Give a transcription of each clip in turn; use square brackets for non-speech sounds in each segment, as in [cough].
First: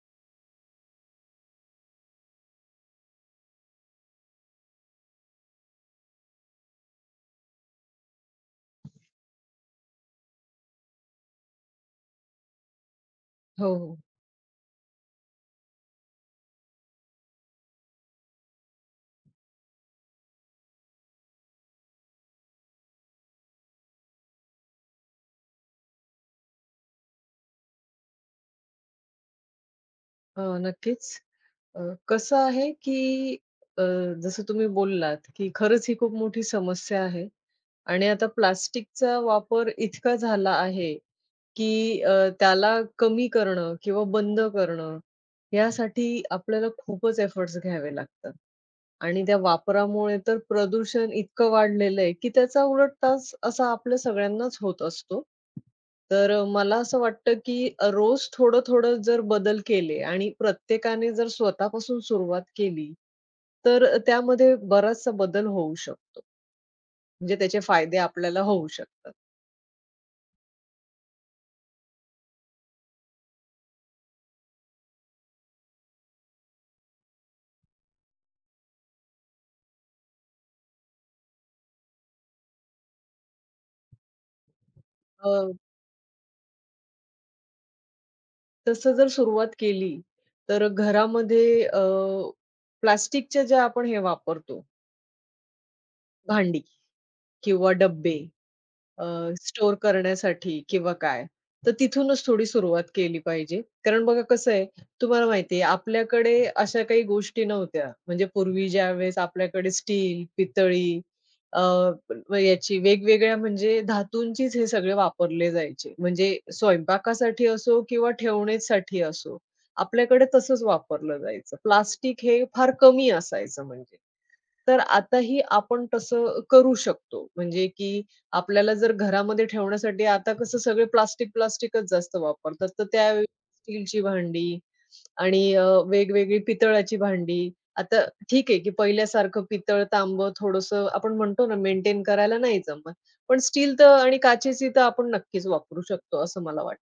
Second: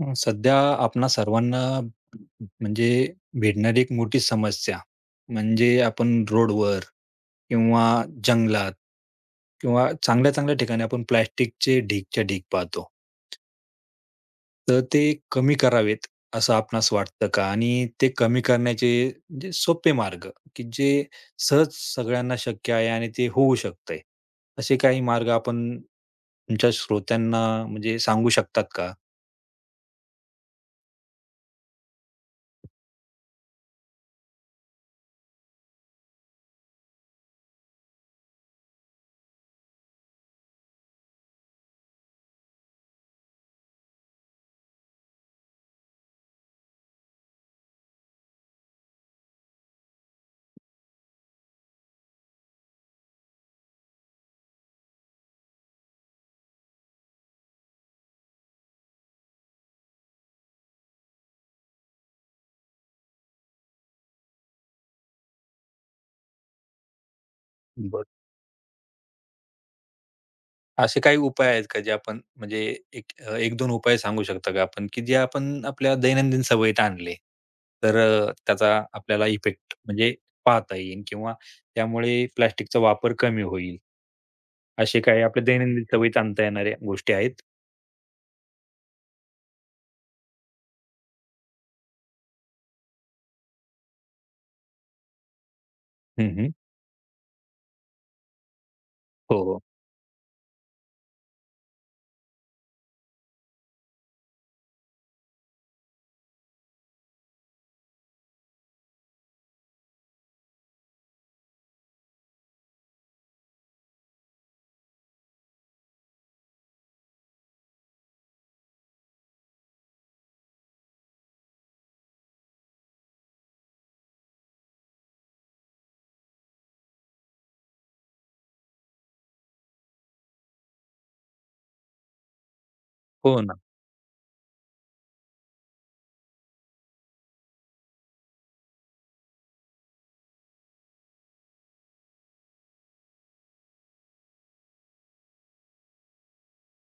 सध्या आपणा सर्वांना म्हणजे भेटणारी एक मोठी समस्या म्हणजे आपण रोडवर किंवा जंगलात किंवा चांगल्या-चांगल्या ठिकाणी आपण प्लास्टिकचे ढीगच्या ढीग पाहतो. हो, हो. तर ते कमी करावेत असं आपणास वाटतं का? आणि ते कमी करण्याचे जे सोपे मार्ग, की जे सहज सगळ्यांना शक्य आहे आणि ते होऊ शकतंय. असे काही मार्ग आपण तुमच्या श्रोत्यांना सांगू शकतात का? नक्कीच. अ, कसं आहे, की अ, जसं तुम्ही बोललात, की खरंच ही खूप मोठी समस्या आहे आणि आता प्लास्टिकचा वापर इतका झाला आहे, की त्याला कमी करणं किंवा बंद करणं, यासाठी आपल्याला खूपच एफर्ट्स घ्यावे लागतात. आणि त्या वापरामुळे तर प्रदूषण इतकं वाढलेलं आहे, की त्याचा उलट त्रास असा आपल्या सगळ्यांनाच होत असतो. तर मला असं वाटतं, की रोज थोडं-थोडं जर बदल केले आणि प्रत्येकाने जर स्वतःपासून सुरुवात केली, तर त्यामध्ये बराचसा बदल होऊ शकतो. म्हणजे त्याचे फायदे आपल्याला होऊ शकतात. असे काही उपाय आहेत का जे आपण एक 1-2 उपाय सांगू शकता का आपण, की जे आपण आपल्या दैनंदिन सवयीत आणले, तर त्याचा आपल्याला इफेक्ट पाहता येईल किंवा त्यामुळे प्लास्टिकचा वापर कमी होईल, असे काही आपल्या अ, दैनंदिन सवयीत आणता येणाऱ्या गोष्टी आहेत? तसं जर सुरुवात केली, तर घरामध्ये प्लास्टिकच्या ज्या आपण हे वापरतो, हं, हं. भांडी किंवा डब्बे अ, हो, हो. स्टोअर करण्यासाठी किंवा काय. तर तिथूनच थोडी सुरुवात केली पाहिजे. कारण बघा कसं आहे, तुम्हाला माहिती आहे आपल्याकडे अशा काही गोष्टी नव्हत्या. म्हणजे पूर्वी ज्यावेळेस आपल्याकडे स्टील, पितळी अ, व याची वेगवेगळ्या म्हणजे धातूंचीच हे सगळे वापरले जायचे. म्हणजे स्वयंपाकासाठी असो किंवा ठेवण्यासाठी असो. आपल्याकडे तसंच वापरलं जायचं. प्लास्टिक हे फार कमी असायचं म्हणजे. तर आताही आपण तसं करू शकतो. म्हणजे की आपल्याला जर घरामध्ये ठेवण्यासाठी आता कसं सगळे प्लास्टिक, प्लास्टिकच जास्त वापरतात. तर त्यावेळी हो ना. स्टीलची भांडी आणि वेगवेगळी पितळाची भांडी. आता ठीक आहे की पहिल्यासारखं पितळ, तांबं थोडंसं आपण म्हणतो ना मेंटेन करायला नाही जमत. पण स्टील तर आणि काचेची तर आपण नक्कीच वापरू शकतो असं मला वाटतं.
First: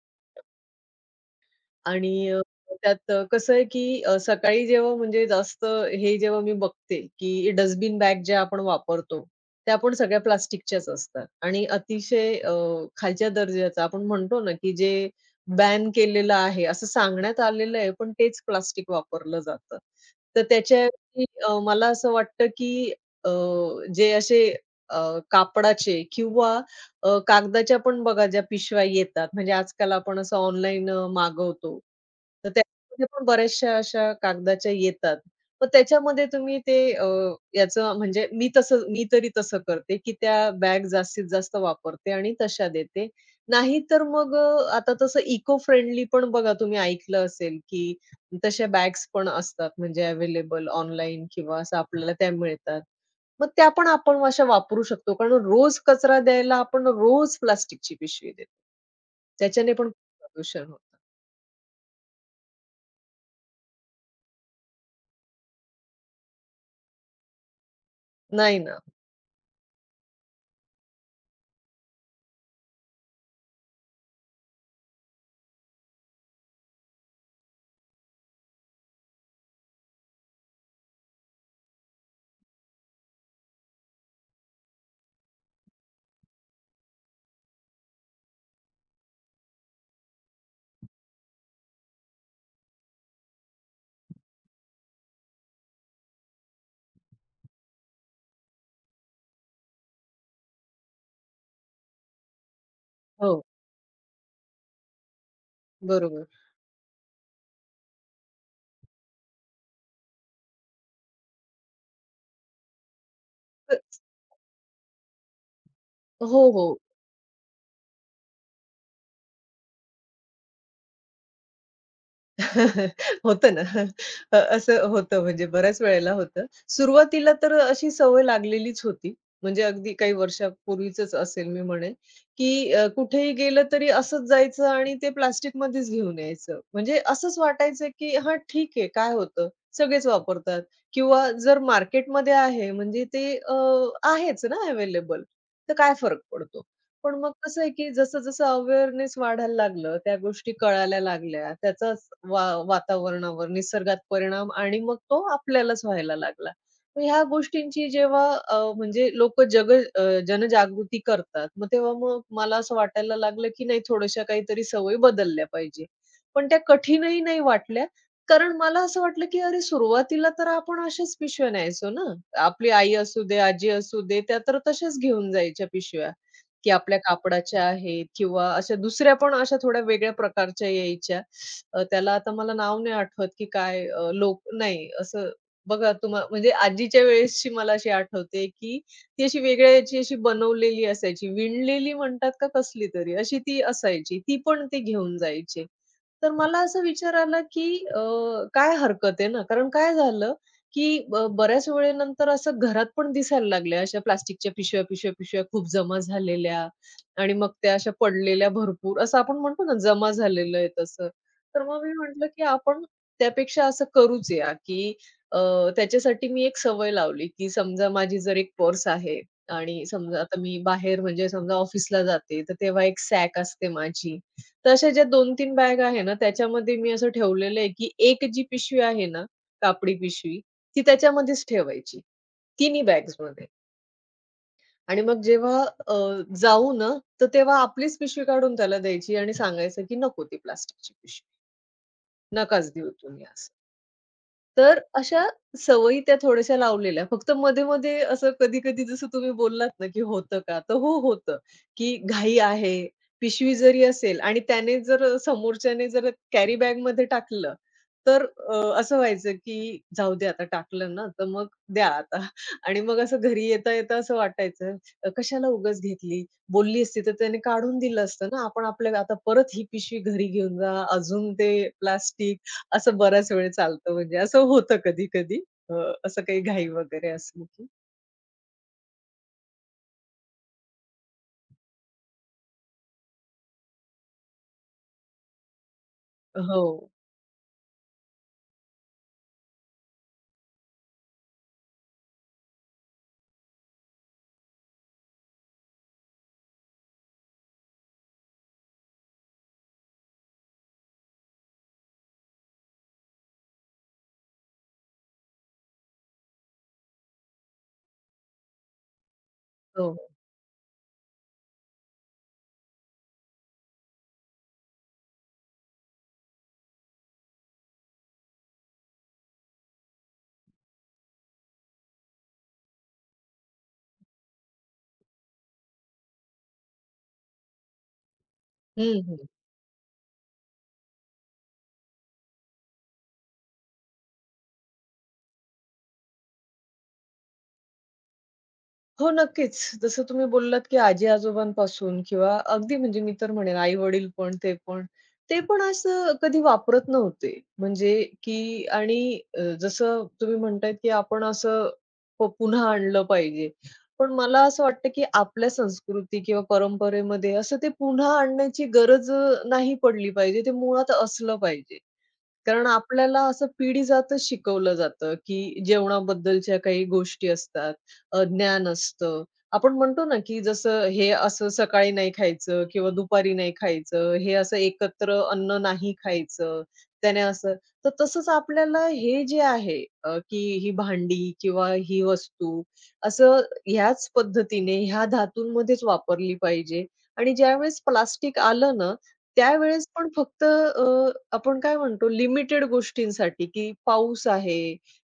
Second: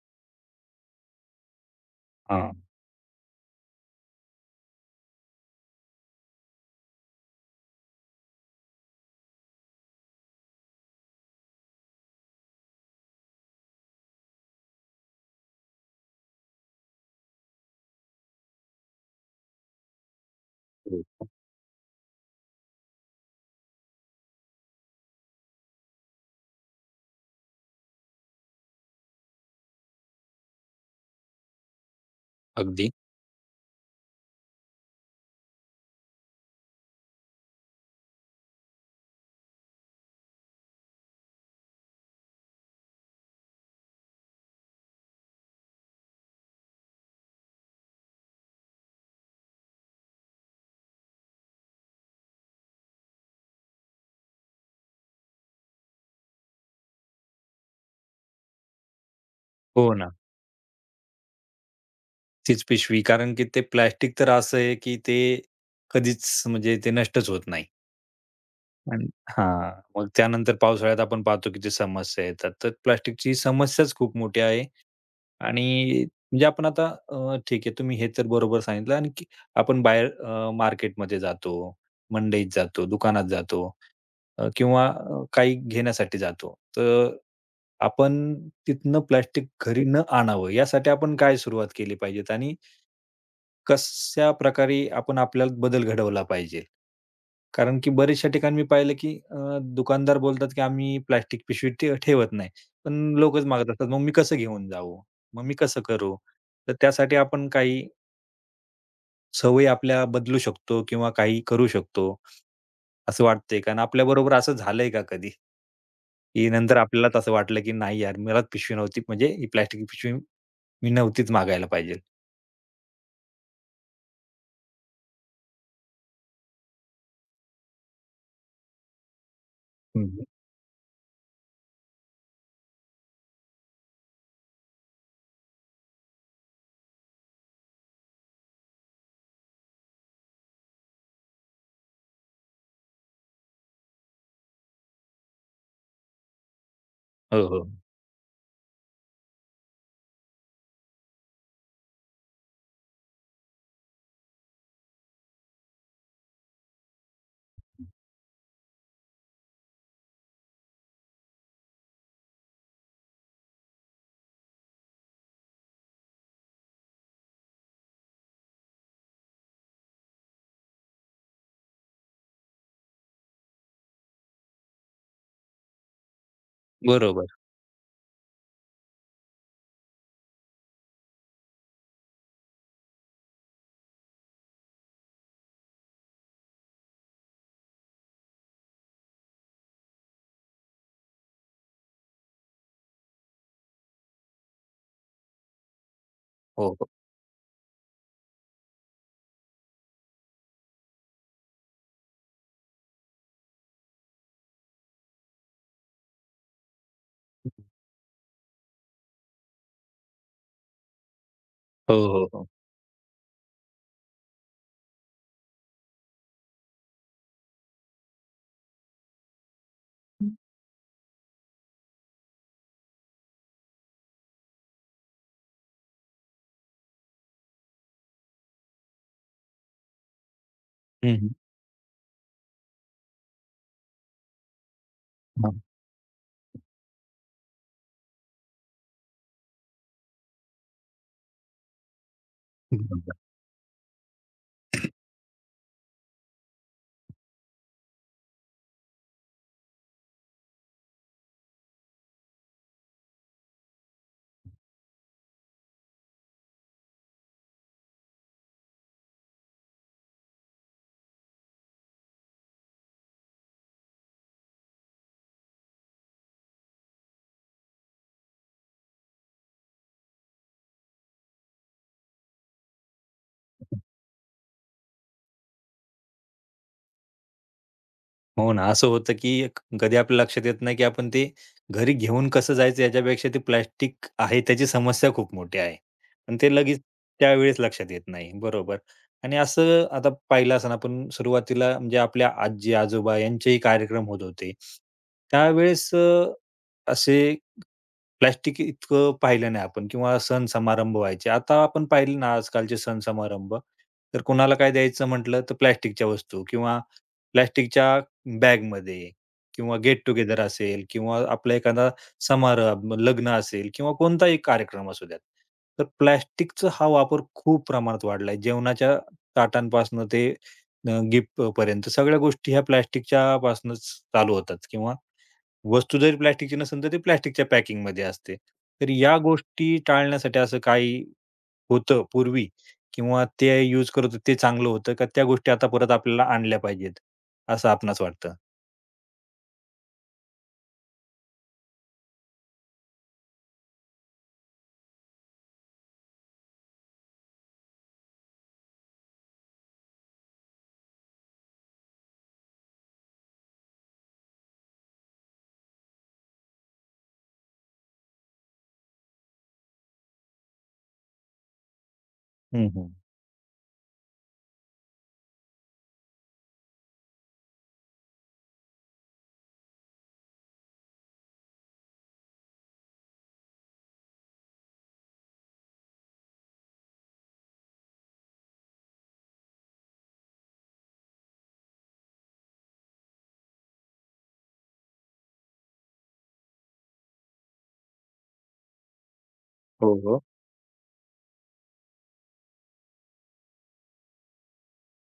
आणि हां. त्यात कसं आहे, की सकाळी जेव्हा म्हणजे जास्त हे जेव्हा मी बघते, की डस्टबिन बॅग ज्या आपण वापरतो, त्या पण सगळ्या प्लास्टिकच्याच असतात आणि अतिशय खालच्या दर्जाचं आपण म्हणतो ना, की जे बॅन केलेलं आहे, असं सांगण्यात आलेलं आहे, पण तेच प्लास्टिक वापरलं जातं. तर हो. त्याच्याऐवजी मला असं वाटतं, की अ, जे असे अ, कापडाचे किंवा कागदाच्या पण बघा ज्या पिशव्या येतात, म्हणजे आजकाल आपण असं ऑनलाईन मागवतो. तर अगदी. त्यामध्ये पण बऱ्याचशा अशा कागदाच्या येतात. मग त्याच्यामध्ये तुम्ही ते याचं म्हणजे मी तरी तसं करते, की त्या बॅग जास्तीत जास्त वापरते आणि तशा देते. नाही तर मग आता तसं इको फ्रेंडली पण बघा तुम्ही ऐकलं असेल, की तशा बॅग्स पण असतात म्हणजे अवेलेबल ऑनलाईन किंवा असं आपल्याला त्या मिळतात. मग त्या पण आपण अशा वापरू शकतो. कारण रोज कचरा द्यायला आपण रोज प्लास्टिकची पिशवी देतो. त्याच्याने पण हो ना. खूप प्रदूषण होतं. तीच पिशवी कारण की ते प्लास्टिक तर असं आहे, की ते कधीच ते नष्टच होत नाही. नाही ना. आणि हां, मग त्यानंतर पावसाळ्यात आपण पाहतो की जी समस्या येतात. तर प्लास्टिकची समस्याच खूप मोठी आहे आणि आपण आता ठीक आहे तुम्ही हे तर बरोबर सांगितलं आणि की आपण बाहेर मार्केटमध्ये जातो, मंडईत जातो, दुकानात जातो किंवा काही घेण्यासाठी जातो. तर आपण तिथनं प्लास्टिक घरी न आणावं यासाठी आपण काय सुरुवात केली पाहिजेत आणि कशा प्रकारे आपण आपल्यात बदल घडवला पाहिजे? कारण की बऱ्याचशा ठिकाणी मी पाहिलं की दुकानदार बोलतात की आम्ही प्लास्टिक पिशवी ठेवत नाही. पण हो, लोकच मागत असतात. मग मी कसं घेऊन जाऊ? मग मी कसं करू? बरोबर. तर त्यासाठी आपण काही सवयी आपल्या बदलू शकतो किंवा काही करू शकतो, असं वाटतंय का? तर आणि आपल्याबरोबर असं झालंय का कधी? हो, की नंतर हो. आपल्यालाच असं वाटलं की नाही यार मलाच पिशवी नव्हती ही प्लास्टिकची पिशवी मी नव्हतीच मागायला पाहिजे. [laughs] होतं ना. असं होतं म्हणजे बऱ्याच वेळेला होतं. सुरुवातीला तर अशी सवय लागलेलीच होती. म्हणजे अगदी काही हं, वर्षापूर्वीचंच असेल मी म्हणेन, की कुठेही गेलं तरी असंच जायचं आणि ते प्लास्टिकमध्येच घेऊन यायचं. म्हणजे असंच वाटायचं, की हां, ठीक आहे काय होतं, सगळेच वापरतात किंवा जर मार्केटमध्ये आहे म्हणजे ते आहेच ना अवेलेबल, तर काय फरक पडतो? पण मग हो, कसं हो. आहे, की जसं-जसं अवेअरनेस वाढायला लागलं, त्या गोष्टी कळायला लागल्या, त्याचाच वा वातावरणावर, निसर्गात परिणाम आणि मग तो आपल्यालाच व्हायला लागला. मग ह्या गोष्टींची जेव्हा म्हणजे जनजागृती करतात, मग तेव्हा मग मला असं वाटायला लागलं, की नाही थोड्याशा काहीतरी सवयी बदलल्या पाहिजे. पण त्या कठीणही नाही वाटल्या, कारण मला असं वाटलं, की अरे सुरुवातीला तर आपण अशाच पिशव्या न्यायचो ना. आपली आई असू दे, आजी असू दे, त्या तर तशाच घेऊन जायच्या पिशव्या. की आपल्या बरोबर. कापडाच्या आहेत किंवा अशा दुसऱ्या पण अशा थोड्या वेगळ्या प्रकारच्या यायच्या. त्याला आता मला नाव नाही आठवत की काय लोक नाही असं बघा तुम्हा म्हणजे आजीच्या वेळेसची मला अशी आठवते की ती अशी वेगळ्या याची अशी बनवलेली असायची. विणलेली म्हणतात का कसली तरी अशी ती असायची. ती पण ते घेऊन जायचे. तर मला हो, असं हो. विचार आला, की काय हरकत आहे ना? कारण काय झालं, की बऱ्याच वेळेनंतर असं घरात पण दिसायला लागले अशा प्लास्टिकच्या पिशव्या, खूप जमा झालेल्या आणि मग त्या अशा पडलेल्या भरपूर असं आपण म्हणतो ना, जमा झालेलं आहे तसं. तर मग मी हो, म्हटलं, हो, की हो. आपण त्यापेक्षा असं करूच या, की अ, त्याच्यासाठी मी एक सवय लावली, की समजा माझी जर एक पर्स आहे आणि समजा आता मी बाहेर म्हणजे समजा ऑफिसला जाते, तर तेव्हा एक सॅक असते माझी. तशा ज्या दोन 3 बॅग आहे ना, त्याच्यामध्ये मी असं ठेवलेलं आहे, की एक जी पिशवी आहे ना, कापडी पिशवी, ती हं, हं. त्याच्यामध्येच ठेवायची, तिन्ही बॅग्समध्ये. आणि मग जेव्हा अ, जाऊ ना, तर तेव्हा आपलीच पिशवी काढून त्याला द्यायची आणि सांगायचं, की "नको ती प्लास्टिकची पिशवी, नकाच देऊ बरोबर. तुम्ही आज." तर अशा सवयी त्या थोड्याशा लावलेल्या. फक्त मध्ये-मध्ये असं कधी-कधी जसं तुम्ही बोललात ना, की होतं का? तर हो, होतं, की घाई आहे, पिशवी जरी असेल आणि त्याने जर समोरच्याने जर कॅरी बॅगमध्ये टाकलं, तर अ, असं व्हायचं, की जाऊ दे आता टाकलं ना, तर मग द्या आता [laughs] आणि मग असं घरी येता-येता असं वाटायचं, कशाला उगाच घेतली? बोलली असती तर त्याने काढून दिलं असतं ना. आपण आपल्या आता परत ही पिशवी घरी घेऊन जा, अजून ते प्लास्टिक असं बराच वेळ चालतं म्हणजे असं होतं कधी-कधी. अ, असं काही घाई वगैरे असली की. हो ना, असं होतं की कधी आपल्या लक्षात येत नाही की आपण ते घरी घेऊन कसं जायचं याच्यापेक्षा ते प्लास्टिक आहे त्याची समस्या खूप मोठी आहे. पण ते लगेच हो, त्यावेळेस लक्षात येत नाही. बरोबर. आणि असं आता पाहिलं असेल आपण सुरुवातीला आपल्या आजी-आजोबा यांचेही कार्यक्रम होत होते. त्यावेळेस असे प्लास्टिक इतकं पाहिलं नाही आपण किंवा सण समारंभ व्हायचे. आता आपण पाहिले ना आजकालचे सण समारंभ, तर कोणाला काय द्यायचं म्हटलं तर प्लास्टिकच्या वस्तू किंवा प्लास्टिकच्या बॅगमध्ये किंवा हो, गेट हो. टुगेदर असेल किंवा आपला एखादा समारंभ, लग्न असेल किंवा कोणताही कार्यक्रम असू द्यात. तर प्लास्टिकचा हा वापर खूप प्रमाणात वाढलाय. जेवणाच्या ताटांपासनं ते गिफ्ट पर्यंत सगळ्या गोष्टी ह्या प्लास्टिकच्या पासनंच चालू होतात किंवा वस्तू जरी प्लास्टिकची नसेल, तर ती प्लास्टिकच्या पॅकिंगमध्ये असते. तर या हं, गोष्टी टाळण्यासाठी असं काही होतं पूर्वी किंवा ते यूज करत होते ते चांगलं होतं का त्या गोष्टी आता परत आपल्याला आणल्या पाहिजेत, असं आपणास वाटतं? हो, नक्कीच. जसं तुम्ही बोललात, की आजी-आजोबांपासून किंवा अगदी म्हणजे मी तर म्हणेन आई-वडील पण, ते पण. ते पण असं कधी वापरत नव्हते. म्हणजे की आणि जसं तुम्ही म्हणतायत, की आपण असं पुन्हा आणलं पाहिजे. पण मला असं वाटतं, की आपल्या संस्कृती किंवा परंपरेमध्ये असं ते पुन्हा आणण्याची गरज नाही पडली पाहिजे. ते मुळात असलं पाहिजे. कारण हं, हं. आपल्याला असं पिढी जातच शिकवलं जातं, की जेवणाबद्दलच्या काही गोष्टी असतात, ज्ञान असतं. आपण म्हणतो ना, की जसं हे असं सकाळी नाही खायचं किंवा दुपारी नाही खायचं, हे असं एकत्र अन्न नाही खायचं, त्याने असं तर तसंच आपल्याला हे जे आहे की ही भांडी किंवा ही वस्तू असं ह्याच पद्धतीने ह्या धातूंमध्येच वापरली पाहिजे आणि ज्यावेळेस प्लास्टिक आलं ना, त्यावेळेस हो, पण हो. फक्त आपण काय म्हणतो लिमिटेड गोष्टींसाठी, की पाऊस आहे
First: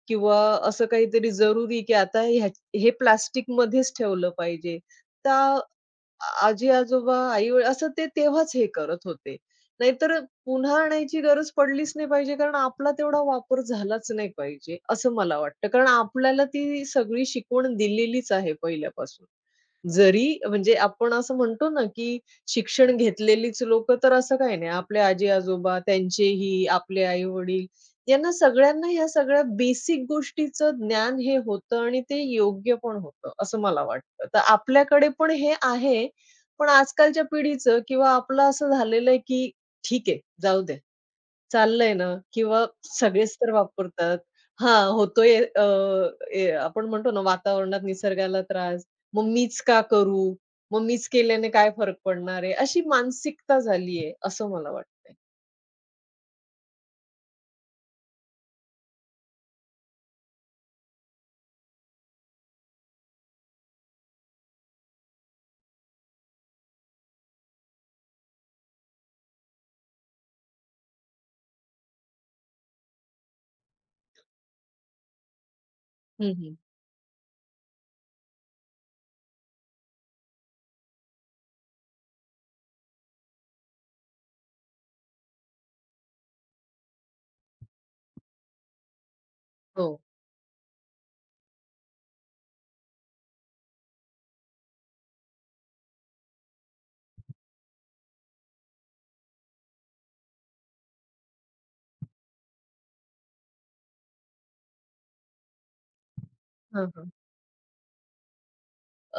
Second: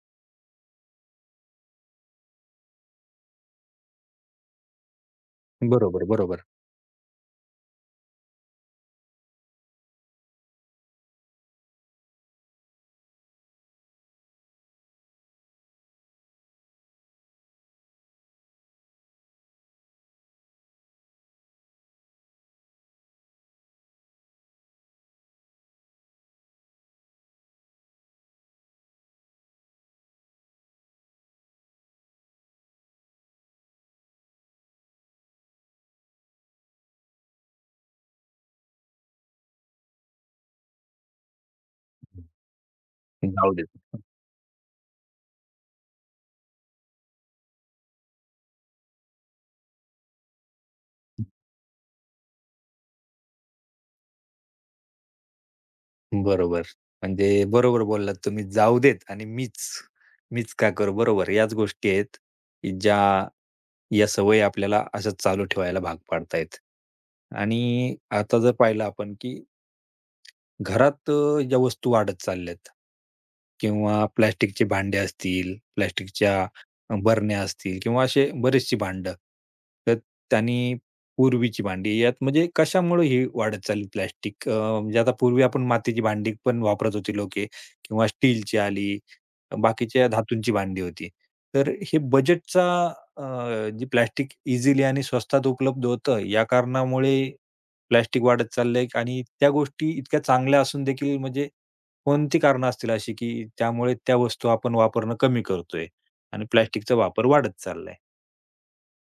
किंवा असं काहीतरी जरुरी, की आता ह्या हे प्लास्टिकमध्येच ठेवलं पाहिजे. त्या बरोबर, बरोबर. आजी-आजोबा, आई-वडील असं ते तेव्हाच हे करत होते. नाहीतर पुन्हा आणायची गरज पडलीच नाही पाहिजे, कारण आपला तेवढा वापर झालाच नाही पाहिजे, असं मला वाटतं. कारण आपल्याला ती सगळी शिकवण दिलेलीच आहे पहिल्यापासून. जरी म्हणजे आपण असं म्हणतो ना, की शिक्षण घेतलेलीच लोकं तर असं काही नाही. आपले आजी-आजोबा, त्यांचेही, आपले आई-वडील यांना सगळ्यांना ह्या सगळ्या बेसिक गोष्टीचं ज्ञान हे होतं आणि ते योग्य पण होतं, असं मला वाटतं. तर आपल्याकडे पण हे आहे, पण आजकालच्या पिढीचं किंवा आपलं असं झालेलं आहे, की ठीक आहे, जाऊ दे. चाललंय ना किंवा सगळेच तर जाऊ देत. वापरतात. हां, होतोय अ, ए आपण म्हणतो ना वातावरणात निसर्गाला त्रास. मग मीच का करू? मग मीच केल्याने काय फरक पडणार आहे? अशी मानसिकता झाली आहे असं मला वाटतंय. बरोबर. बरोबर बोललात तुम्ही. जाऊ देत आणि मीच, मीच का करू? बरोबर. याच गोष्टी आहेत, की ज्या या सवयी आपल्याला अशाच चालू ठेवायला भाग पाडतायत. आणि आता जर पाहिलं आपण, की घरात ज्या वस्तू वाढत चालल्यात किंवा प्लास्टिकची भांडी असतील, हं, हं. प्लास्टिकच्या बरण्या असतील किंवा असे बरेचशी भांडं. तर त्यांनी पूर्वीची भांडी यात कशामुळे ही वाढत चालली प्लास्टिक? आता पूर्वी आपण मातीची भांडी पण वापरत होती लोके किंवा स्टीलची आली, हो. बाकीच्या धातूंची भांडी होती. तर हे बजेटचा जी प्लास्टिक इझिली आणि स्वस्तात उपलब्ध होतं या कारणामुळे प्लास्टिक वाढत चाललंय आणि त्या गोष्टी इतक्या चांगल्या असून देखील कोणती कारणं असतील अशी, की त्यामुळे त्या वस्तू आपण वापरणं कमी करतोय आणि हां, प्लास्टिकचा हां. वापर वाढत चाललाय?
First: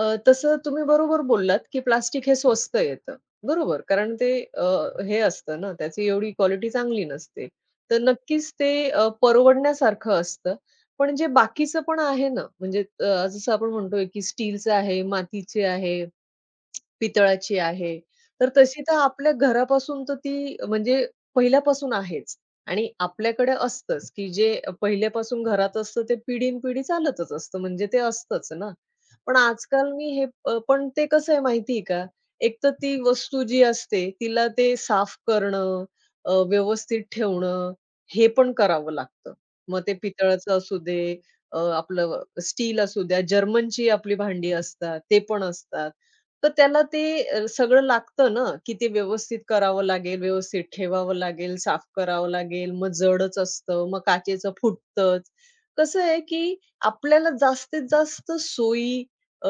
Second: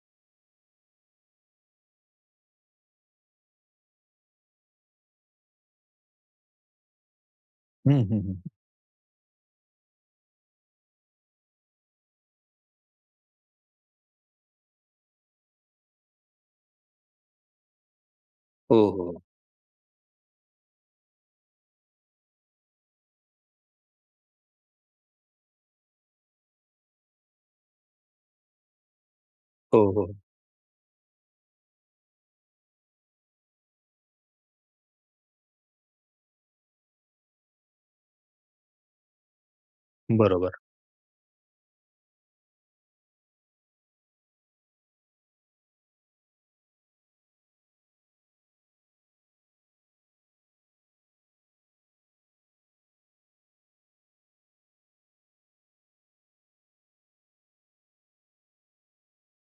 तसं तुम्ही बरोबर बोललात, की प्लास्टिक हे स्वस्त येतं. बरोबर. कारण ते हे असतं ना, त्याची एवढी क्वालिटी चांगली नसते. हं, तर हं, हं. नक्कीच ते परवडण्यासारखं असतं. पण जे बाकीचं पण आहे ना, म्हणजे जसं आपण म्हणतोय, की स्टीलचं आहे, मातीचे आहे, पितळाची आहे. तर हो, तशी तर हो. आपल्या घरापासून तर ती म्हणजे पहिल्यापासून आहेच आणि आपल्याकडे असतंच, की जे पहिल्यापासून घरात असतं ते पिढीन-पिढी चालतच असतं. म्हणजे ते असतंच ना. पण हो, आजकाल हो. मी हे पण ते कसं आहे माहिती आहे का? एक तर ती वस्तू जी असते तिला ते साफ करणं, व्यवस्थित ठेवणं हे पण करावं लागतं. मग ते बरोबर. पितळाचं असू दे, आपलं स्टील असू द्या, जर्मनची आपली भांडी असतात, ते पण असतात. तर त्याला ते सगळं लागतं ना, की ते व्यवस्थित करावं लागेल, व्यवस्थित ठेवावं लागेल, साफ करावं लागेल. मग जडच असतं, मग काचेचं फुटतंच. कसं आहे, की आपल्याला जास्तीत जास्त सोयी अ,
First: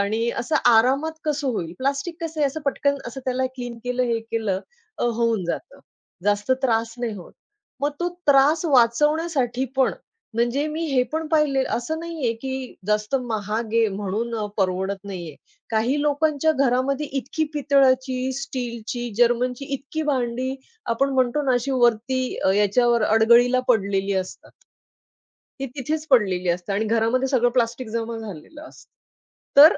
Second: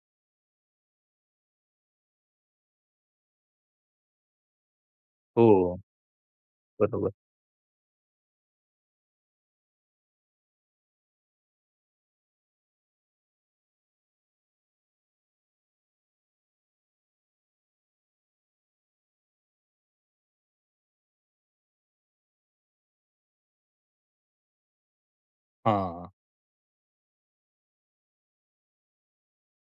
आणि असं आरामात कसं होईल? प्लास्टिक कसं आहे असं पटकन असं त्याला क्लीन केलं, हे केलं होऊन हो, जातं. जास्त त्रास बरोबर. नाही होत. मग तो त्रास वाचवण्यासाठी पण म्हणजे मी हे पण पाहिले असं नाहीये, की जास्त महाग आहे म्हणून परवडत नाहीये. काही लोकांच्या घरामध्ये इतकी पितळाची, स्टीलची, जर्मनची इतकी भांडी आपण म्हणतो ना अशी वरती याच्यावर अडगळीला पडलेली असतात. ती तिथेच हां. पडलेली असते आणि घरामध्ये सगळं प्लास्टिक जमा झालेलं असतं. तर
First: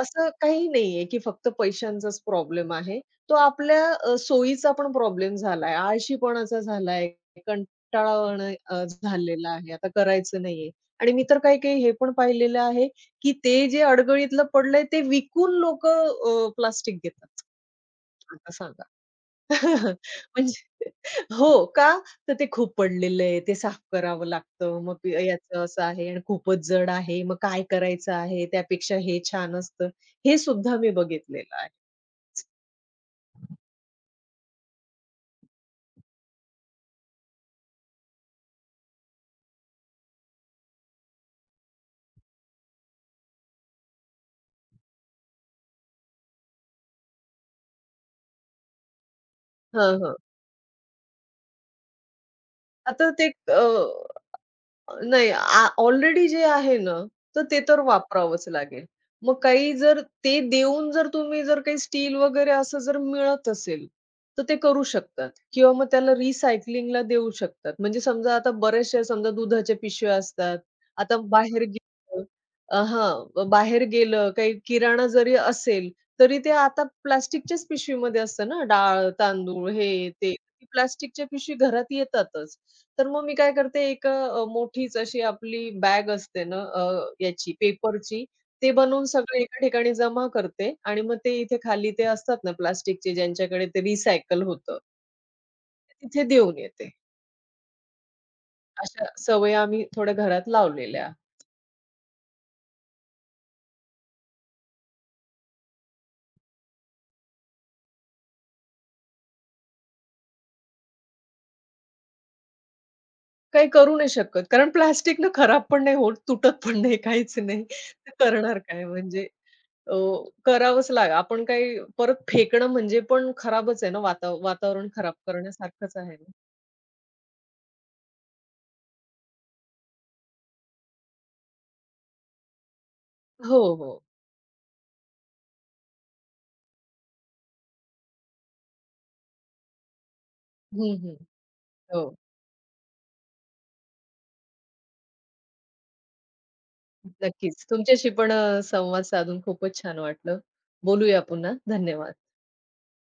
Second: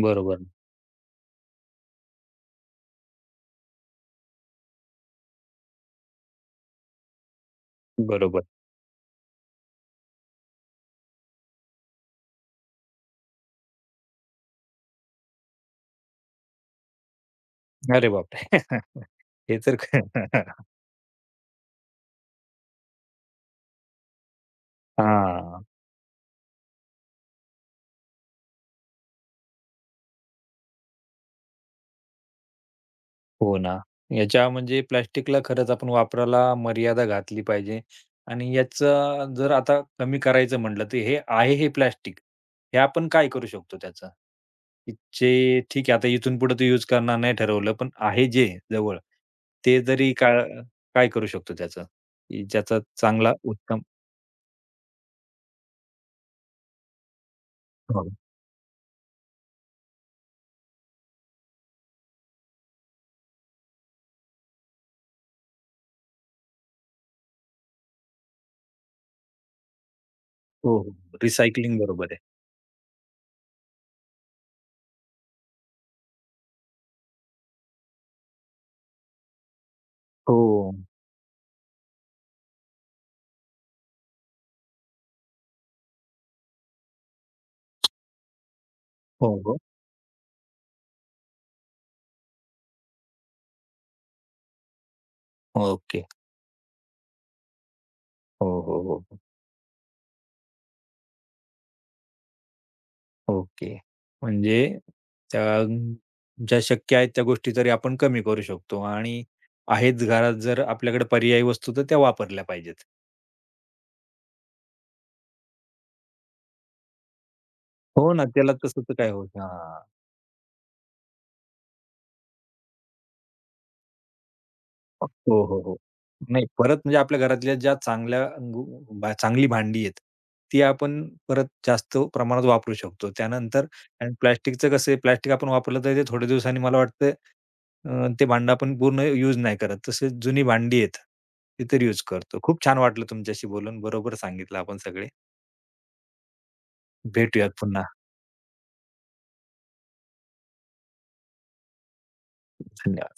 असं काही नाहीये, की फक्त पैशांचाच प्रॉब्लेम आहे. तो आपल्या सोयीचा पण प्रॉब्लेम झालाय, आळशीपणाचा झालाय, बरोबर. कंटाळवाणं झालेला आहे. आता करायचं नाहीये आणि मी तर काही-काही हे पण पाहिलेलं आहे, की ते जे अडगळीतलं पडलंय ते विकून लोकं प्लास्टिक घेतात. अरे आता बापरे! सांगा. [laughs] हे तर [laughs] म्हणजे हो का? तर ते खुपडलेलं आहे, ते साफ करावं लागतं. मग ते हां. याचं [laughs] असं आहे आणि खूपच जड आहे. मग काय करायचं आहे? त्यापेक्षा हे छान असतं. हे सुद्धा मी बघितलेलं आहे. हो ना. याच्या प्लास्टिकला खरंच आपण वापराला मर्यादा घातली पाहिजे आणि याचा जर आता कमी करायचं म्हटलं, तर हे आहे हे प्लास्टिक, हे आपण काय करू शकतो त्याचं? की जे ठीक आहे, आता इथून पुढे ते यूज करणार नाही ठरवलं, पण आहे जे जवळ, ते हं, जरी हं. काय काय करू शकतो त्याचं, की ज्याचा आता ते चांगला उत्तम नाही ऑलरेडी जे आहे ना, तर ते तर हो, वापरावंच लागेल. मग काही जर ते देऊन जर तुम्ही जर काही स्टील वगैरे असं जर मिळत असेल, तर ते करू शकतात किंवा मग त्याला रिसायकलिंगला देऊ शकतात. म्हणजे समजा आता बऱ्याचशा समजा दुधाच्या पिशव्या असतात. हो, आता हो. बाहेर रिसायकलिंग बरोबर आहे. गेलं हां, बाहेर गेलं काही किराणा जरी असेल, तरी ते आता प्लास्टिकच्याच पिशवीमध्ये असतं ना डाळ, तांदूळ हे ते. हो, प्लास्टिकच्या पिशवी घरात येतातच. तर मग मी काय करते एक मोठीच अशी आपली बॅग असते ना याची पेपरची, ते बनवून हो, सगळे हो. एका ठिकाणी जमा करते आणि मग ते इथे खाली ते असतात ना प्लास्टिकचे ज्यांच्याकडे ते रिसायकल होतं, ओके. तिथे देऊन येते. हो, हो, हो, अशा हो. सवयी आम्ही थोड्या घरात लावलेल्या. ओके. म्हणजे त्या ज्या शक्य आहेत त्या गोष्टी तरी आपण कमी करू शकतो आणि आहेच घरात जर आपल्याकडे पर्यायी वस्तू तर त्या वापरल्या पाहिजेत. काही करू नाही शकत कारण प्लास्टिकनं खराब पण नाही होत, तुटत पण नाही, काहीच नाही. हो ना, तर त्याला करणार तसं काय तर काय म्हणजे होत हां. अ, करावंच लाग आपण काही परत फेकणं म्हणजे पण खराबच आहे ना वातावरण हो, खराब हो, हो. करण्यासारखंच आहे ना. नाही परत आपल्या घरातल्या ज्या चांगल्या गो चांगली भांडी आहेत, ती आपण परत जास्त प्रमाणात वापरू शकतो. हो, त्यानंतर हो. आणि प्लास्टिकचं कसं आहे, प्लास्टिक आपण वापरलं तर ते थोड्या दिवसांनी मला वाटतं ते भांडं आपण पूर्ण यूज नाही करत. तसेच जुनी भांडी आहेत, हं, हं. ती तर यूज हो, करतो. खूप छान वाटलं तुमच्याशी बोलून. बरोबर सांगितलं आपण सगळे. भेटूयात नक्कीच. पुन्हा. तुमच्याशी पण संवाद साधून खूपच छान वाटलं. बोलूया पुन्हा. धन्यवाद. धन्यवाद.